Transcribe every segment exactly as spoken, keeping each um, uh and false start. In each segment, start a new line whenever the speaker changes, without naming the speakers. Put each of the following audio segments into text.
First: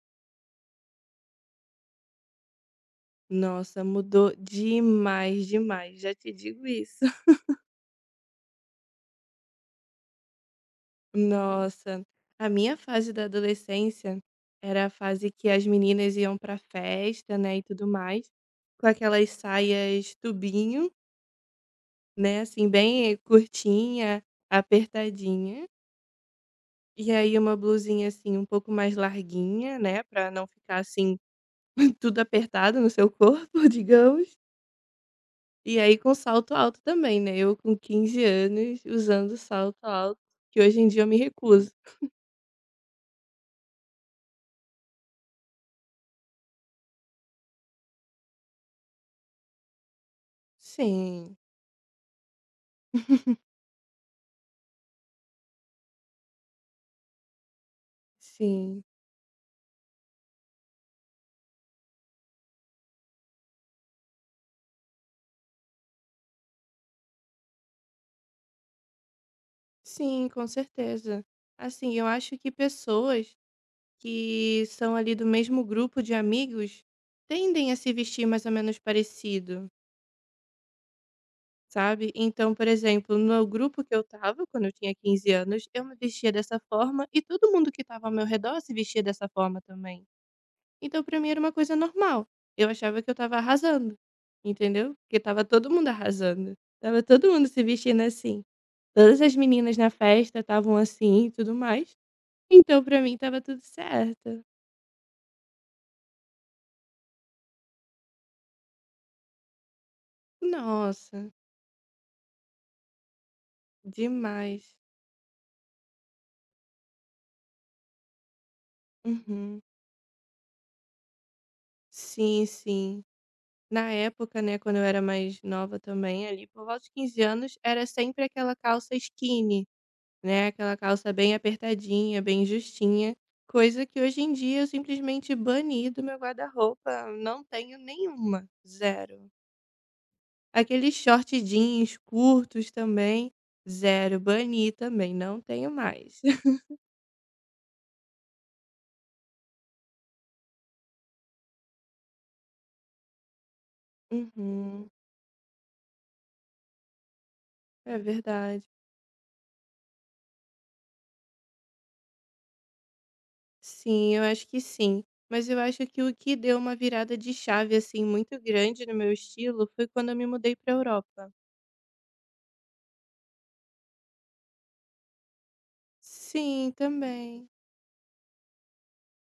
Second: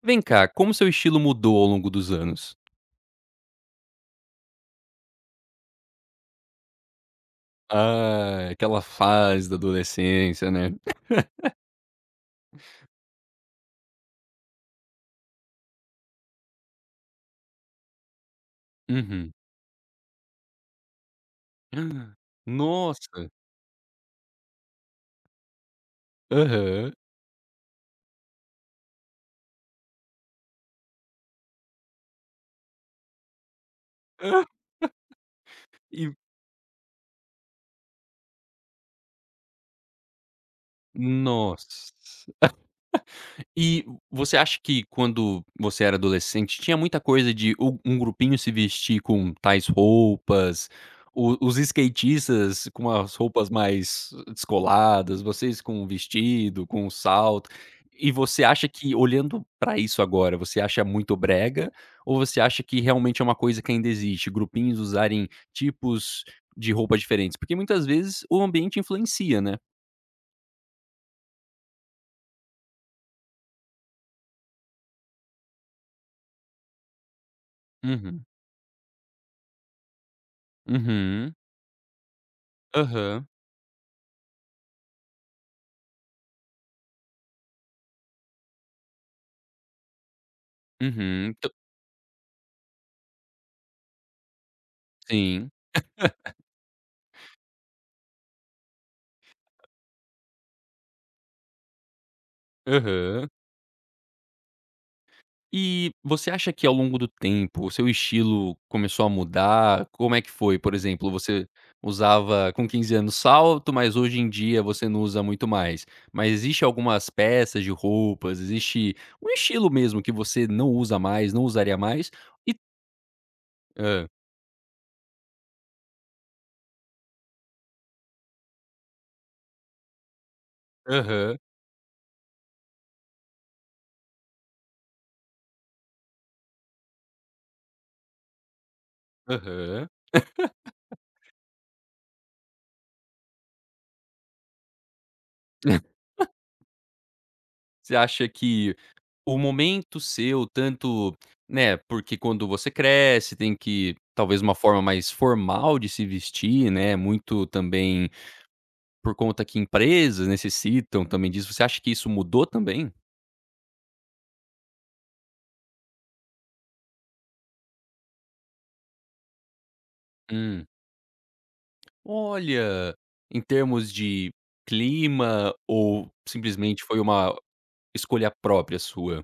Vem cá, como seu estilo mudou ao longo dos anos?
Nossa, mudou demais, demais, já te digo isso.
Ah, aquela fase da adolescência, né.
Nossa, a minha fase da adolescência era a fase que as meninas iam pra festa, né, e tudo mais, com aquelas
Uhum.
saias tubinho, né, assim, bem
Nossa!
curtinha, apertadinha,
Aham.
e aí uma blusinha, assim, um pouco mais larguinha, né, pra não ficar, assim, tudo apertado no seu corpo, digamos.
Ah,
E aí com
e
salto alto também, né, eu com quinze anos usando salto alto, que hoje em dia eu me recuso.
nossa! E você acha que quando você era adolescente tinha muita coisa de u um grupinho se vestir com tais roupas,
Sim,
o os skatistas com as roupas mais descoladas, vocês com um vestido, com um salto, e você acha
sim,
que olhando pra isso agora, você acha muito brega ou você acha que realmente é uma coisa que ainda existe, grupinhos usarem tipos de roupa diferentes? Porque muitas vezes o ambiente influencia, né.
sim, com certeza. Assim, eu acho que pessoas que são ali do mesmo grupo de amigos tendem a se
Uhum,
vestir mais ou menos parecido,
uhum,
sabe. Então, por exemplo,
aham,
no grupo que eu estava quando eu tinha quinze anos, eu me vestia dessa forma e todo mundo que estava ao meu redor se vestia dessa forma também. Então pra mim
uhum,
era
t
uma coisa normal. Eu achava que eu estava arrasando, entendeu? Porque estava
sim.
todo mundo arrasando, estava todo mundo se vestindo assim. Todas as meninas na festa estavam assim e tudo mais. Então pra mim
Aham.
estava tudo certo.
E você acha que ao longo do tempo o seu estilo começou a mudar? Como é que foi? Por exemplo,
Nossa,
você usava com quinze anos salto, mas hoje em dia
demais.
você não usa muito mais. Mas existe algumas peças de roupas, existe um
Uhum.
estilo mesmo que você não usa mais, não usaria mais?
Sim,
E
sim. Na
hã.
época, né, quando eu era mais nova também, ali por volta de quinze anos, era sempre aquela calça skinny. Né? Aquela calça bem
Aham,
apertadinha, bem justinha, coisa que hoje em dia eu simplesmente bani do meu guarda-roupa, não tenho nenhuma, zero.
aham.
Aqueles short jeans curtos também, zero, bani também, não tenho mais.
Você acha que o momento seu, tanto, né, porque quando você cresce tem que talvez uma forma
Uhum,
mais formal de se vestir, né, muito
é
também
verdade.
por conta que empresas necessitam também disso. Você acha que isso mudou também?
Sim, eu acho que sim. Mas eu acho que o que deu uma virada de chave assim muito grande no meu estilo foi quando eu me mudei
Hum.
para Europa.
Olha, em termos de clima ou
Sim,
simplesmente foi uma
também.
escolha própria sua?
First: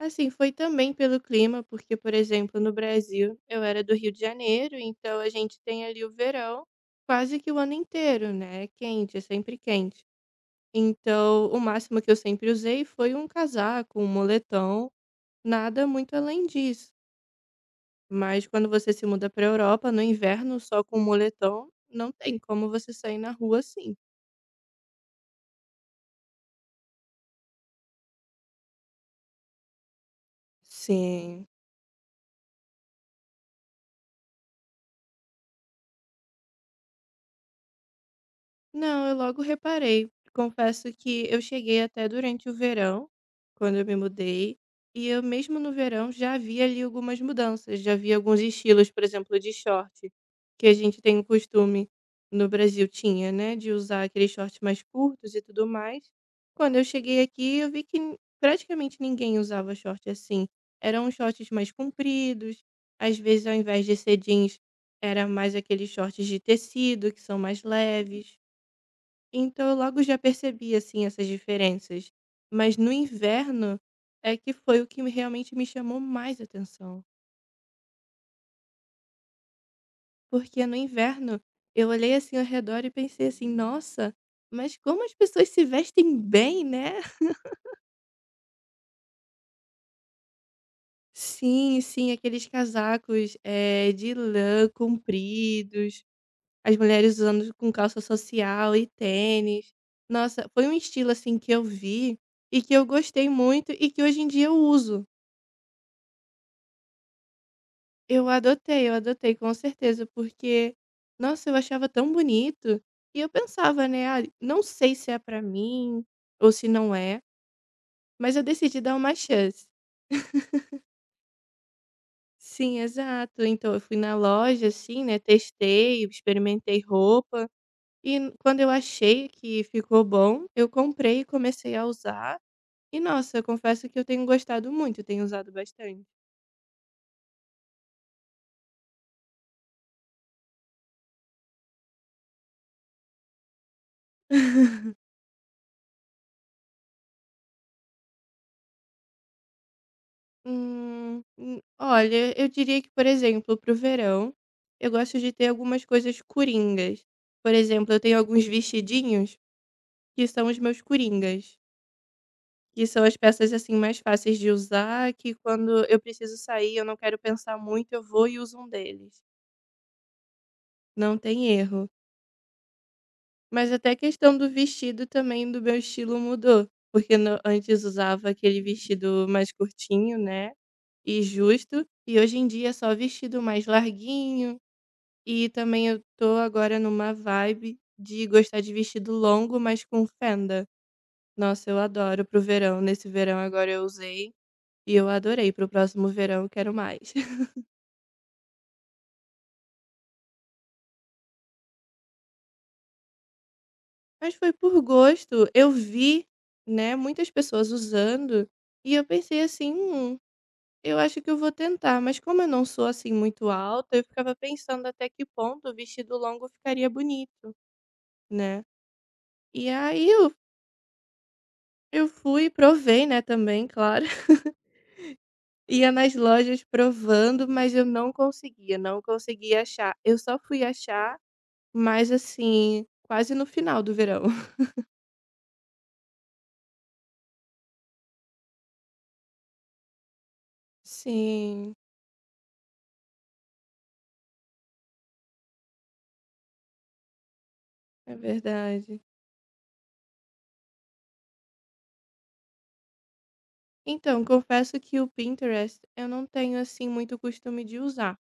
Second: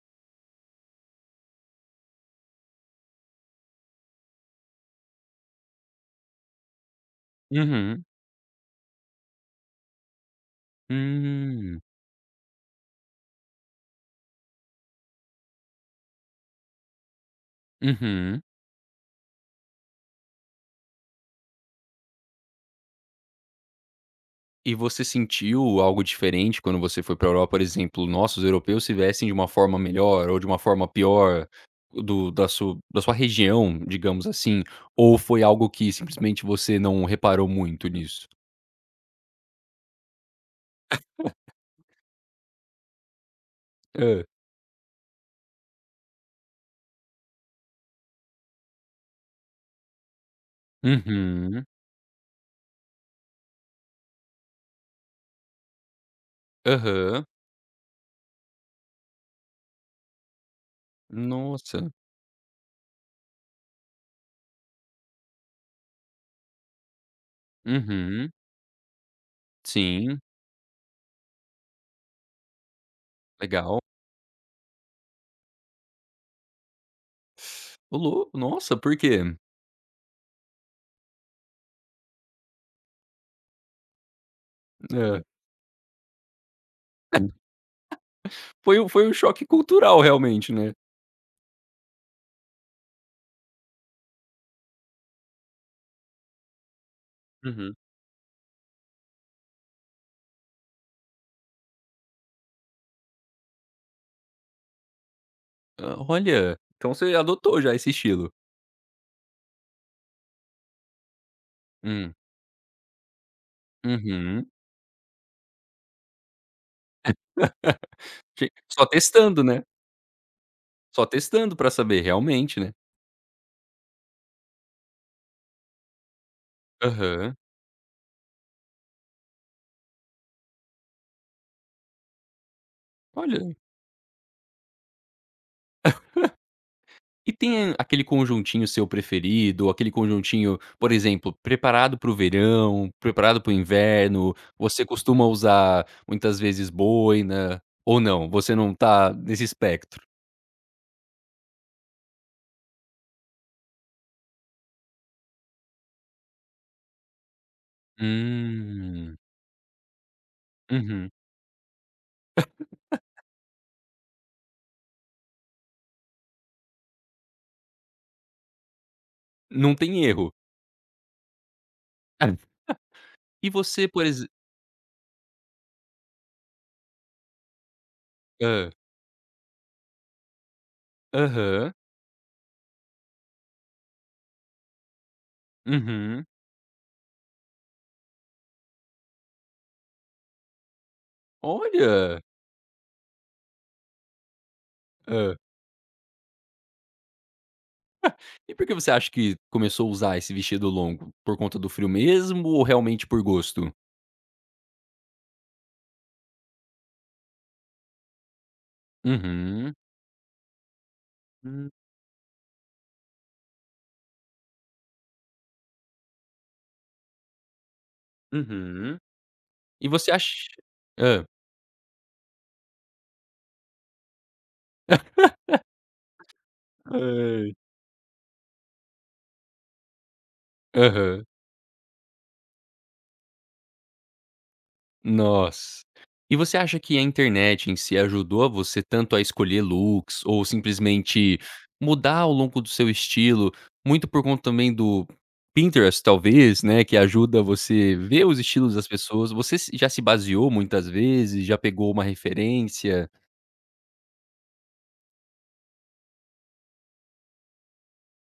Assim, foi também pelo clima, porque, por exemplo, no Brasil, eu era do Rio de Janeiro, então a gente tem ali o verão quase que o ano
Uhum.
inteiro, né? É quente, é sempre quente. Então, o
Hum.
máximo que eu sempre usei foi um casaco, um moletom, nada muito além disso.
Uhum.
Mas quando você se muda para a Europa, no inverno, só com um moletom, não tem como você sair na rua assim.
E você sentiu algo diferente quando você foi para a Europa, por exemplo, nossa, os europeus se vestem de uma forma melhor ou de uma forma
Sim.
pior do da su da sua região, digamos assim, ou foi algo que simplesmente você não reparou muito nisso?
Não, eu logo reparei. Confesso que eu cheguei até durante o verão, quando eu me
Hã.
mudei, e eu mesmo no verão já vi ali algumas mudanças, já vi alguns estilos, por exemplo, de short, que a gente tem o
Uhum.
costume no Brasil tinha, né, de usar aqueles shorts mais curtos e tudo mais. Quando eu cheguei
Aham.
aqui, eu vi que n- praticamente ninguém usava short assim. Eram shorts mais
Nossa.
compridos, às vezes ao invés de ser jeans, era mais aqueles shorts de tecido que são mais
Uhum.
leves. Então eu logo já
Sim,
percebi, assim, essas diferenças. Mas no
legal.
inverno é que foi o que me- realmente me chamou mais atenção.
Ô lou nossa, por quê?
Porque no inverno eu olhei assim ao redor e pensei assim, nossa, mas como as
Hã.
pessoas se vestem bem, né?
Foi um foi um choque cultural realmente, né.
Sim, sim, aqueles casacos eh, de lã compridos, as mulheres usando com
Uhum.
calça social e tênis. Nossa, foi um estilo assim que eu vi e que eu gostei muito e que hoje em dia eu uso.
Ah, olha, então você adotou já esse
Eu
estilo.
adotei, eu adotei, com certeza, porque, nossa, eu achava tão
Hum.
bonito. E eu pensava, né, "Ah,
Uhum.
não sei se é pra mim ou se não é", mas eu
Ti
decidi
só
dar uma
testando, né,
chance.
só testando pra saber realmente, né.
Sim, exato. Então eu fui na loja, assim, né, testei, experimentei
Aham.
roupa e n- quando eu achei que ficou bom, eu comprei e comecei a usar. E nossa, eu
Olha,
confesso que eu tenho gostado muito, tenho usado bastante.
e tem aquele conjuntinho seu preferido, aquele conjuntinho, por exemplo, preparado para o verão, preparado para o inverno, você costuma usar muitas vezes boina, ou não, você não tá nesse espectro?
Hum, hum, olha, eu diria que, por exemplo, pro verão, eu gosto de ter algumas coisas coringas. Por exemplo, eu tenho alguns
Hum,
vestidinhos que são os meus
uhum.
coringas, que são as peças assim mais fáceis de usar, que quando eu preciso sair, eu não quero pensar muito, eu vou e uso um deles.
Não tem erro.
Não tem erro.
Ah, e
Mas
você,
até a
por exemplo,
questão do vestido também do meu estilo mudou, porque no- antes usava aquele
hã.
vestido mais curtinho, né? E
Aham.
justo, e hoje em dia é só vestido mais larguinho. E também eu
Uhum.
tô agora numa vibe de gostar de vestido longo, mas com fenda. Nossa, eu
Olha.
adoro pro verão. Nesse verão agora eu usei e eu
Hã.
adorei. Pro próximo verão eu quero mais.
E por que você acha que começou a usar esse vestido longo? Por conta do frio mesmo ou realmente por gosto?
Mas foi por gosto. Eu vi, né, muitas pessoas usando e eu pensei assim,
Uhum.
hum, eu acho que eu vou
Hum,
tentar. Mas como eu não sou assim muito alta, eu ficava pensando até que ponto o vestido longo ficaria bonito, né?
uhum.
E
E
aí
você
eu,
acha, hã.
eu fui, provei, né, também, claro. Ia nas lojas provando,
Ai.
mas eu não conseguia, não conseguia achar. Eu só fui achar,
Aham.
mas assim, quase no final do verão.
Nossa. E você acha que a internet em si ajudou a você tanto a escolher looks ou simplesmente
Sim,
mudar ao longo do seu estilo, muito por conta também do Pinterest talvez, né, que ajuda você
é
ver os estilos das
verdade.
pessoas. Você se já se baseou muitas vezes, já pegou uma referência?
Então, confesso que o Pinterest eu não tenho assim muito costume de usar,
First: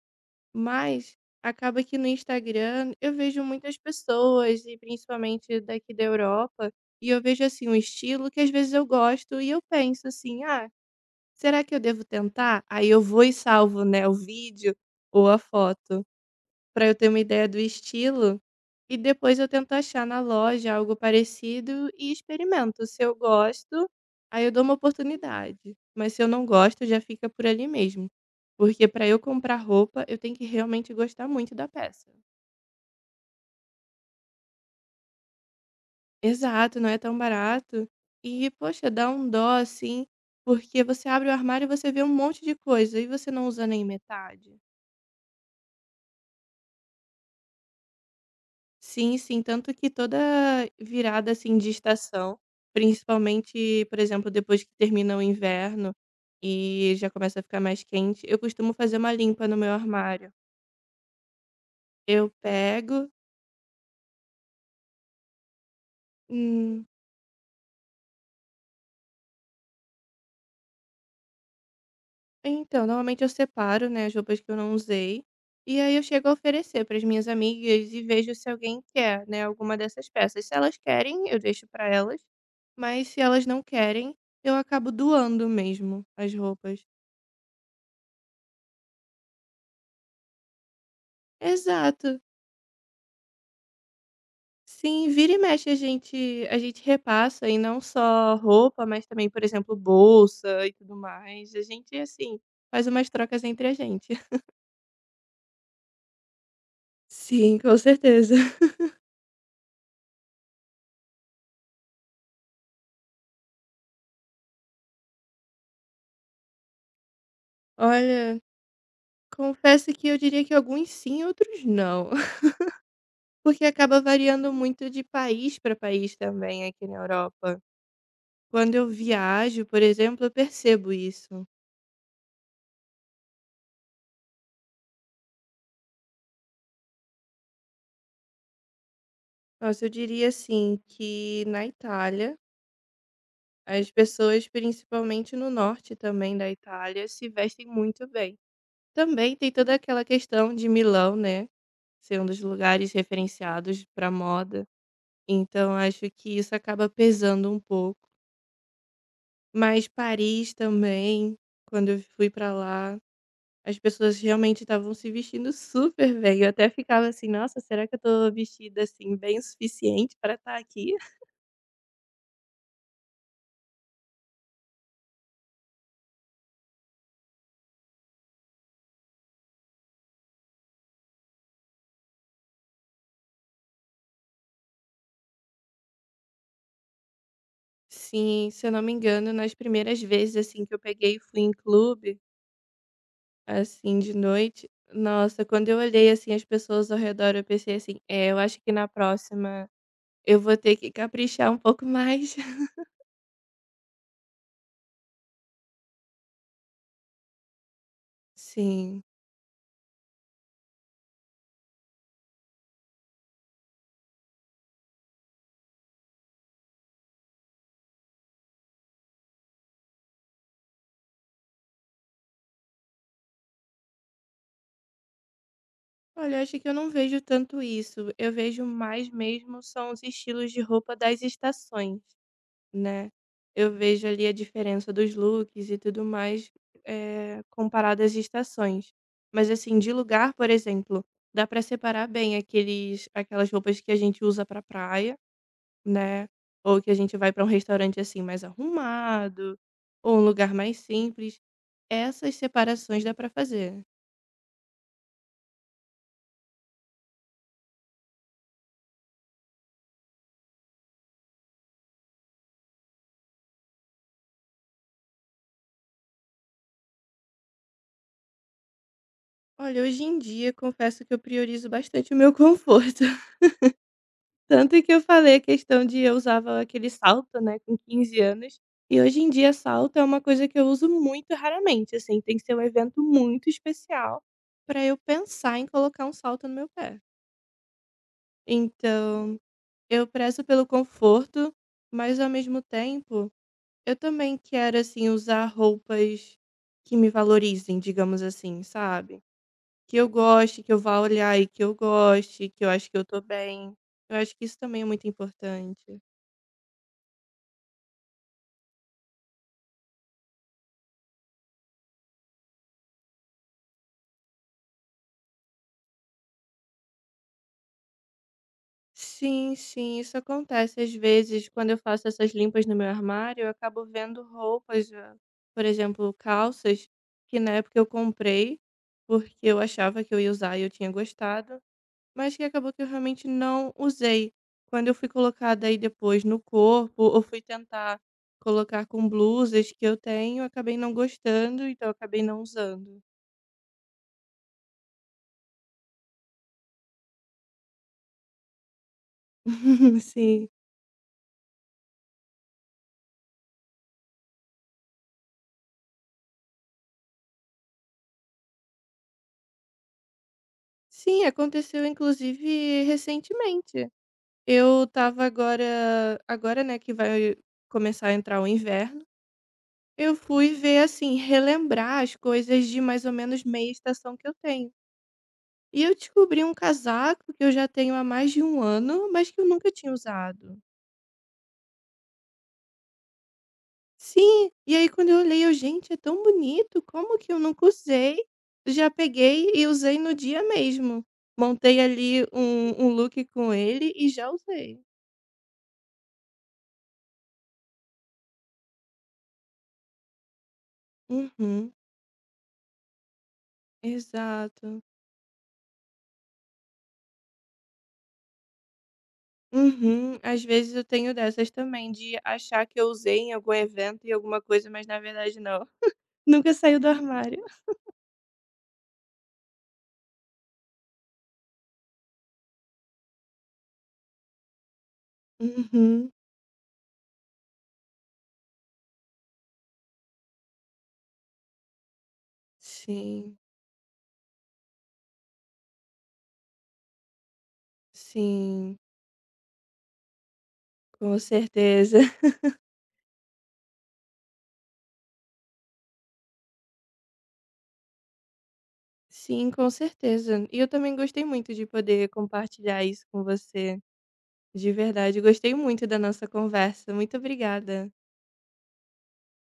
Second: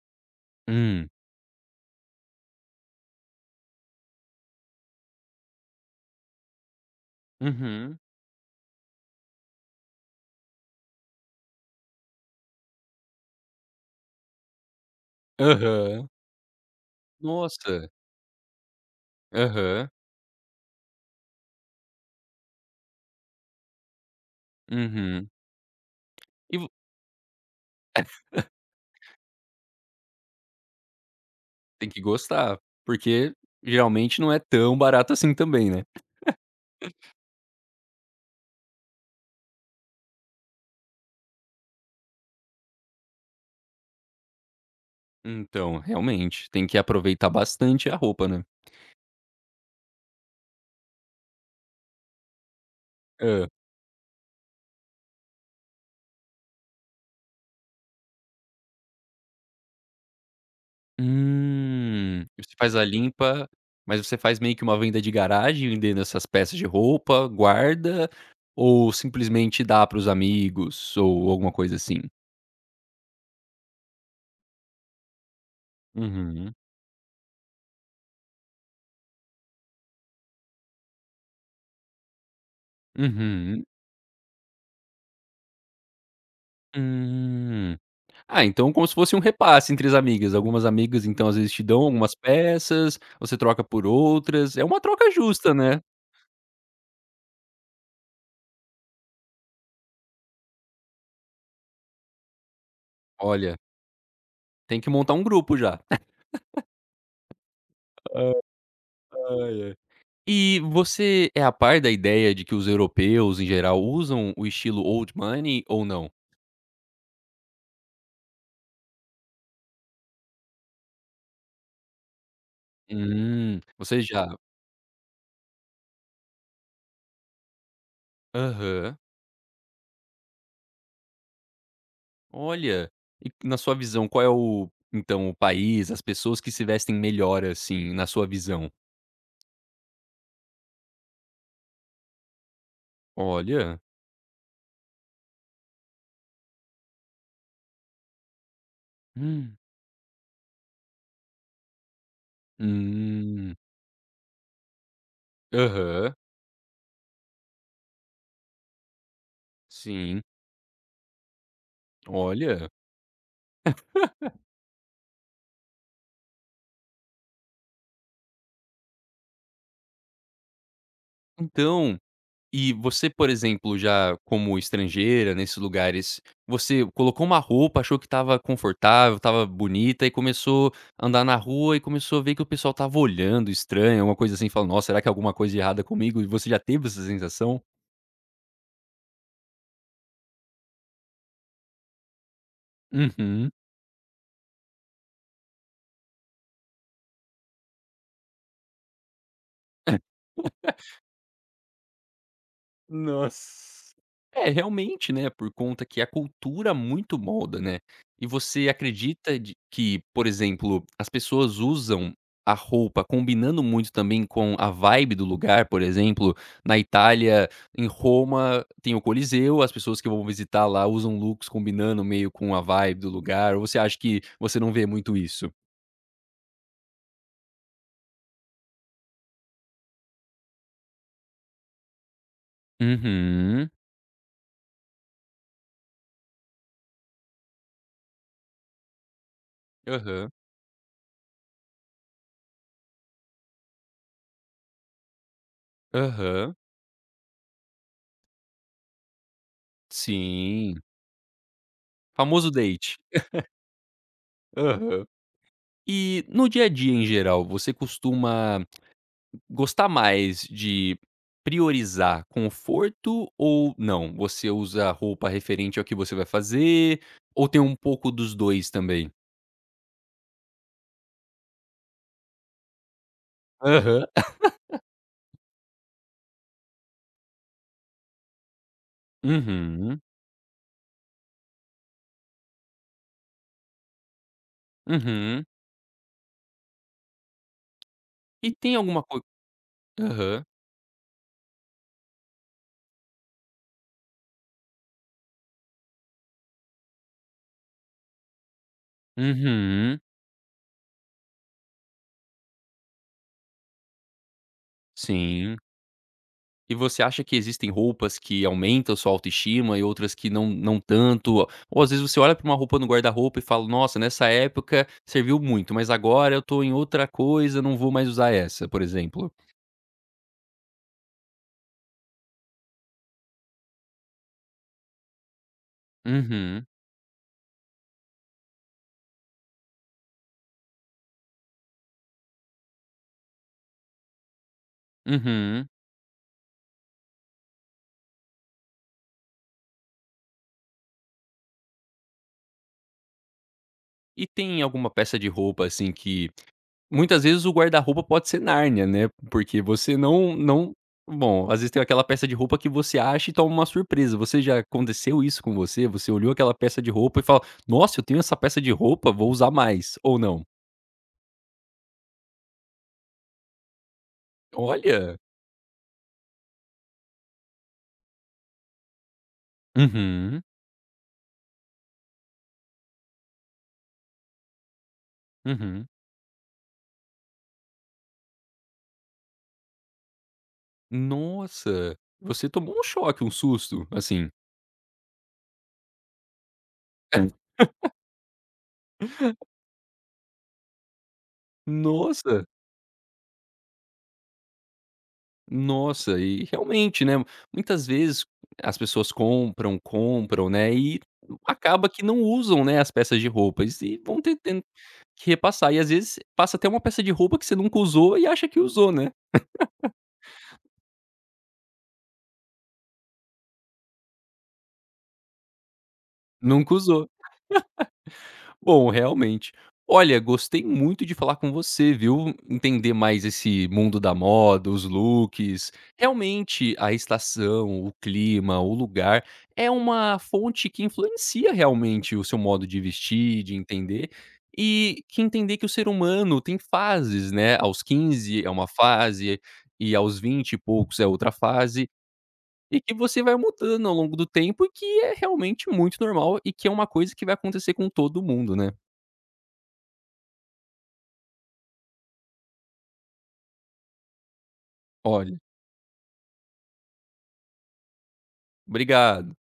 Hum.
mas acaba que no Instagram eu vejo muitas pessoas e principalmente daqui da Europa, e eu vejo assim um
Uhum.
estilo que às vezes eu gosto e eu penso assim: "Ah, será que eu devo tentar? Aí eu vou e salvo, né, o vídeo ou a foto,
Aham.
para eu ter uma ideia do
Nossa.
estilo, e depois eu tento
Aham.
achar na loja algo parecido e experimento. Se eu gosto, aí eu dou uma
Uhum.
oportunidade, mas se eu não
E vo
gosto, já fica por ali mesmo. Porque para eu comprar roupa, eu tenho que realmente gostar muito da
Tem que
peça."
gostar, porque geralmente não é tão barato assim também, né.
Exato, não é tão barato. E, poxa, dá um dó assim, porque você abre o armário e você vê um monte de coisa e você não usa nem metade.
Então, realmente, tem que aproveitar bastante a roupa, né.
Sim, sim, tanto que toda virada, assim, de estação,
Hã.
principalmente, por exemplo, depois que termina o inverno e já começa a ficar mais quente, eu costumo fazer uma limpa no meu armário.
Hum.
Eu
Você faz a
pego,
limpa, mas você faz meio que uma venda de garagem vendendo essas peças de
hum,
roupa, guarda, ou simplesmente dá para os amigos ou alguma coisa assim?
então, normalmente eu separo, né, as roupas que eu não usei, e aí eu chego a
Uhum.
oferecer para as minhas amigas e vejo se alguém quer, né, alguma dessas peças. Se elas querem, eu deixo para elas, mas se elas não
Uhum.
querem, eu acabo doando mesmo as roupas.
Hum. Ah, então como se fosse um repasse entre as amigas. Algumas amigas, então, às vezes te dão
Exato.
algumas peças, você troca por outras. É uma
Sim,
troca
vira e
justa,
mexe a
né.
gente a gente repassa, e não só roupa, mas também, por exemplo, bolsa e tudo mais. A gente, assim, faz umas trocas
Olha,
entre a gente.
tem que montar um grupo já.
Sim, com certeza.
Ai, ai. E você é a par da ideia de que os europeus, em geral, usam o estilo old money ou não?
Olha, confesso que eu diria que alguns sim, outros não,
Hum,
porque acaba
você já,
variando muito de país para país também aqui na Europa. Quando eu
aham.
viajo, por exemplo, eu percebo isso.
Olha, e na sua visão, qual é o, então, o país, as pessoas que se vestem melhor, assim, na sua visão?
Nossa, eu diria assim que na Itália
Olha,
as pessoas, principalmente no norte também da Itália, se vestem muito bem. Também tem
hum,
toda aquela questão de Milão, né, ser um dos lugares
hum,
referenciados para moda. Então acho
aham.
que isso acaba pesando um pouco. Mas
Sim,
Paris também, quando eu fui para
olha,
lá, as pessoas realmente estavam se vestindo super bem. Eu até ficava assim: "Nossa, será que eu tô vestida, assim, bem o suficiente para estar aqui?".
então, e você, por exemplo, já como estrangeira nesses lugares, você colocou uma roupa, achou que estava confortável, estava bonita e começou a andar na rua e começou a ver que o pessoal estava olhando estranho, alguma coisa assim, falando: "Nossa, será que é alguma coisa errada comigo?". E você já teve essa sensação?
Sim, se eu não me engano, nas primeiras vezes, assim, que eu peguei e fui em clube,
Uhum.
assim, de noite, nossa, quando eu olhei, assim, as pessoas ao redor, eu pensei assim: "É, eu acho que na próxima eu vou ter que caprichar um pouco mais".
Nossa. É, realmente, né, por conta que a cultura muito molda, né. E você
Sim.
acredita de que, por exemplo, as pessoas usam a roupa combinando muito também com a vibe do lugar, por exemplo, na Itália, em Roma, tem o Coliseu, as pessoas que vão visitar lá usam looks combinando meio com a vibe do lugar, ou você acha que você não vê muito isso?
Olha, eu acho que eu não vejo tanto isso, eu vejo mais mesmo são os estilos de roupa das estações, né. Eu
Uhum.
vejo ali a diferença dos looks e tudo mais, eh, comparado às estações. Mas assim, de
Aham.
lugar, por exemplo, dá para separar bem aqueles aquelas roupas que a gente usa para praia. Né.
Aham.
Ou que a gente vai para um restaurante, assim, mais arrumado, ou um lugar mais
Sim.
simples. Essas
Famoso date.
separações dá para fazer.
Aham. E no dia a dia, em geral, você costuma gostar mais de priorizar conforto ou não? Você usa roupa referente ao que você vai fazer ou tem um pouco dos dois também?
Olha, hoje em dia, confesso que eu priorizo bastante o meu conforto.
Aham.
Tanto que eu falei a questão de eu usava aquele salto, né, com quinze anos, e hoje em dia salto
Uhum,
é uma coisa que eu uso muito raramente, assim, tem que ser um evento muito especial para eu
uhum.
pensar em colocar um salto no meu pé.
E tem alguma coisa?
Então, eu prezo
Aham.
pelo conforto, mas ao mesmo tempo eu também quero, assim, usar roupas que me valorizem, digamos assim, sabe? Que
Uhum,
eu goste, que eu vá olhar e que eu goste, que eu acho que eu tô bem. Eu acho que isso também é muito
sim.
importante.
E você acha que existem roupas que aumentam sua autoestima e outras que não, não tanto? Ou às vezes você olha pra uma roupa no guarda-roupa e fala: "Nossa, nessa época serviu muito, mas agora eu tô em outra coisa, não vou mais usar essa", por exemplo?
Sim, sim, isso acontece. Às vezes, quando eu faço essas limpas no meu armário, eu acabo vendo roupas, ah, por exemplo,
Uhum,
calças, que na época eu comprei, porque eu achava que eu ia usar e eu tinha gostado. Mas que acabou que eu realmente não usei. Quando eu fui colocada
uhum.
aí depois no corpo, ou fui tentar colocar com blusas que eu tenho, acabei não gostando, então acabei não usando.
E tem alguma peça de roupa, assim, que, muitas vezes o guarda-roupa pode ser Nárnia, né, porque você não
Sim.
não bom, às vezes tem aquela peça de roupa que você acha e toma uma surpresa. Você já aconteceu isso com você? Você olhou aquela peça de roupa e fala: "Nossa, eu tenho essa peça de roupa, vou usar mais", ou não?
Sim, aconteceu inclusive recentemente. Eu
Olha!
tava agora, agora né, que vai começar a entrar o inverno, eu
Uhum,
fui ver assim, relembrar as coisas de mais ou menos meia estação que eu tenho. E
uhum.
eu descobri um casaco que eu já tenho há mais de um ano, mas que eu nunca tinha usado.
Nossa, você tomou um choque, um susto, assim.
Sim, e aí quando eu olhei eu: "Gente, é tão bonito, como que eu nunca usei?". Já peguei e usei no dia mesmo. Montei ali
Nossa!
um um look com ele e já usei.
Nossa, e realmente, né, muitas vezes as pessoas compram, compram, né, e
Uhum,
acaba que não usam, né, as peças de roupas e vão ter tendo
exato.
que repassar. E às vezes passa até uma peça de roupa que você nunca usou e acha que usou, né,
Uhum. Às vezes eu tenho dessas também, de achar que eu usei em algum evento e alguma coisa, mas na verdade não. Nunca
nunca
saiu do
usou.
armário.
Bom, realmente. Olha, gostei muito de falar com você, viu. Entender mais esse mundo da moda, os looks.
Uhum.
Realmente, a estação, o clima, o lugar, é uma fonte que influencia realmente o seu modo de
Sim,
vestir, de entender, e que entender que o ser humano tem fases, né. Aos quinze é uma
sim,
fase, e aos vinte e poucos é
com
outra fase,
certeza.
e que você vai mudando ao longo do tempo e que é realmente muito normal e que é uma coisa que vai acontecer com todo mundo, né.
Sim, com certeza. E eu também gostei muito de poder compartilhar isso com você. De verdade,
Olha,
gostei muito da nossa conversa. Muito obrigada.
obrigado.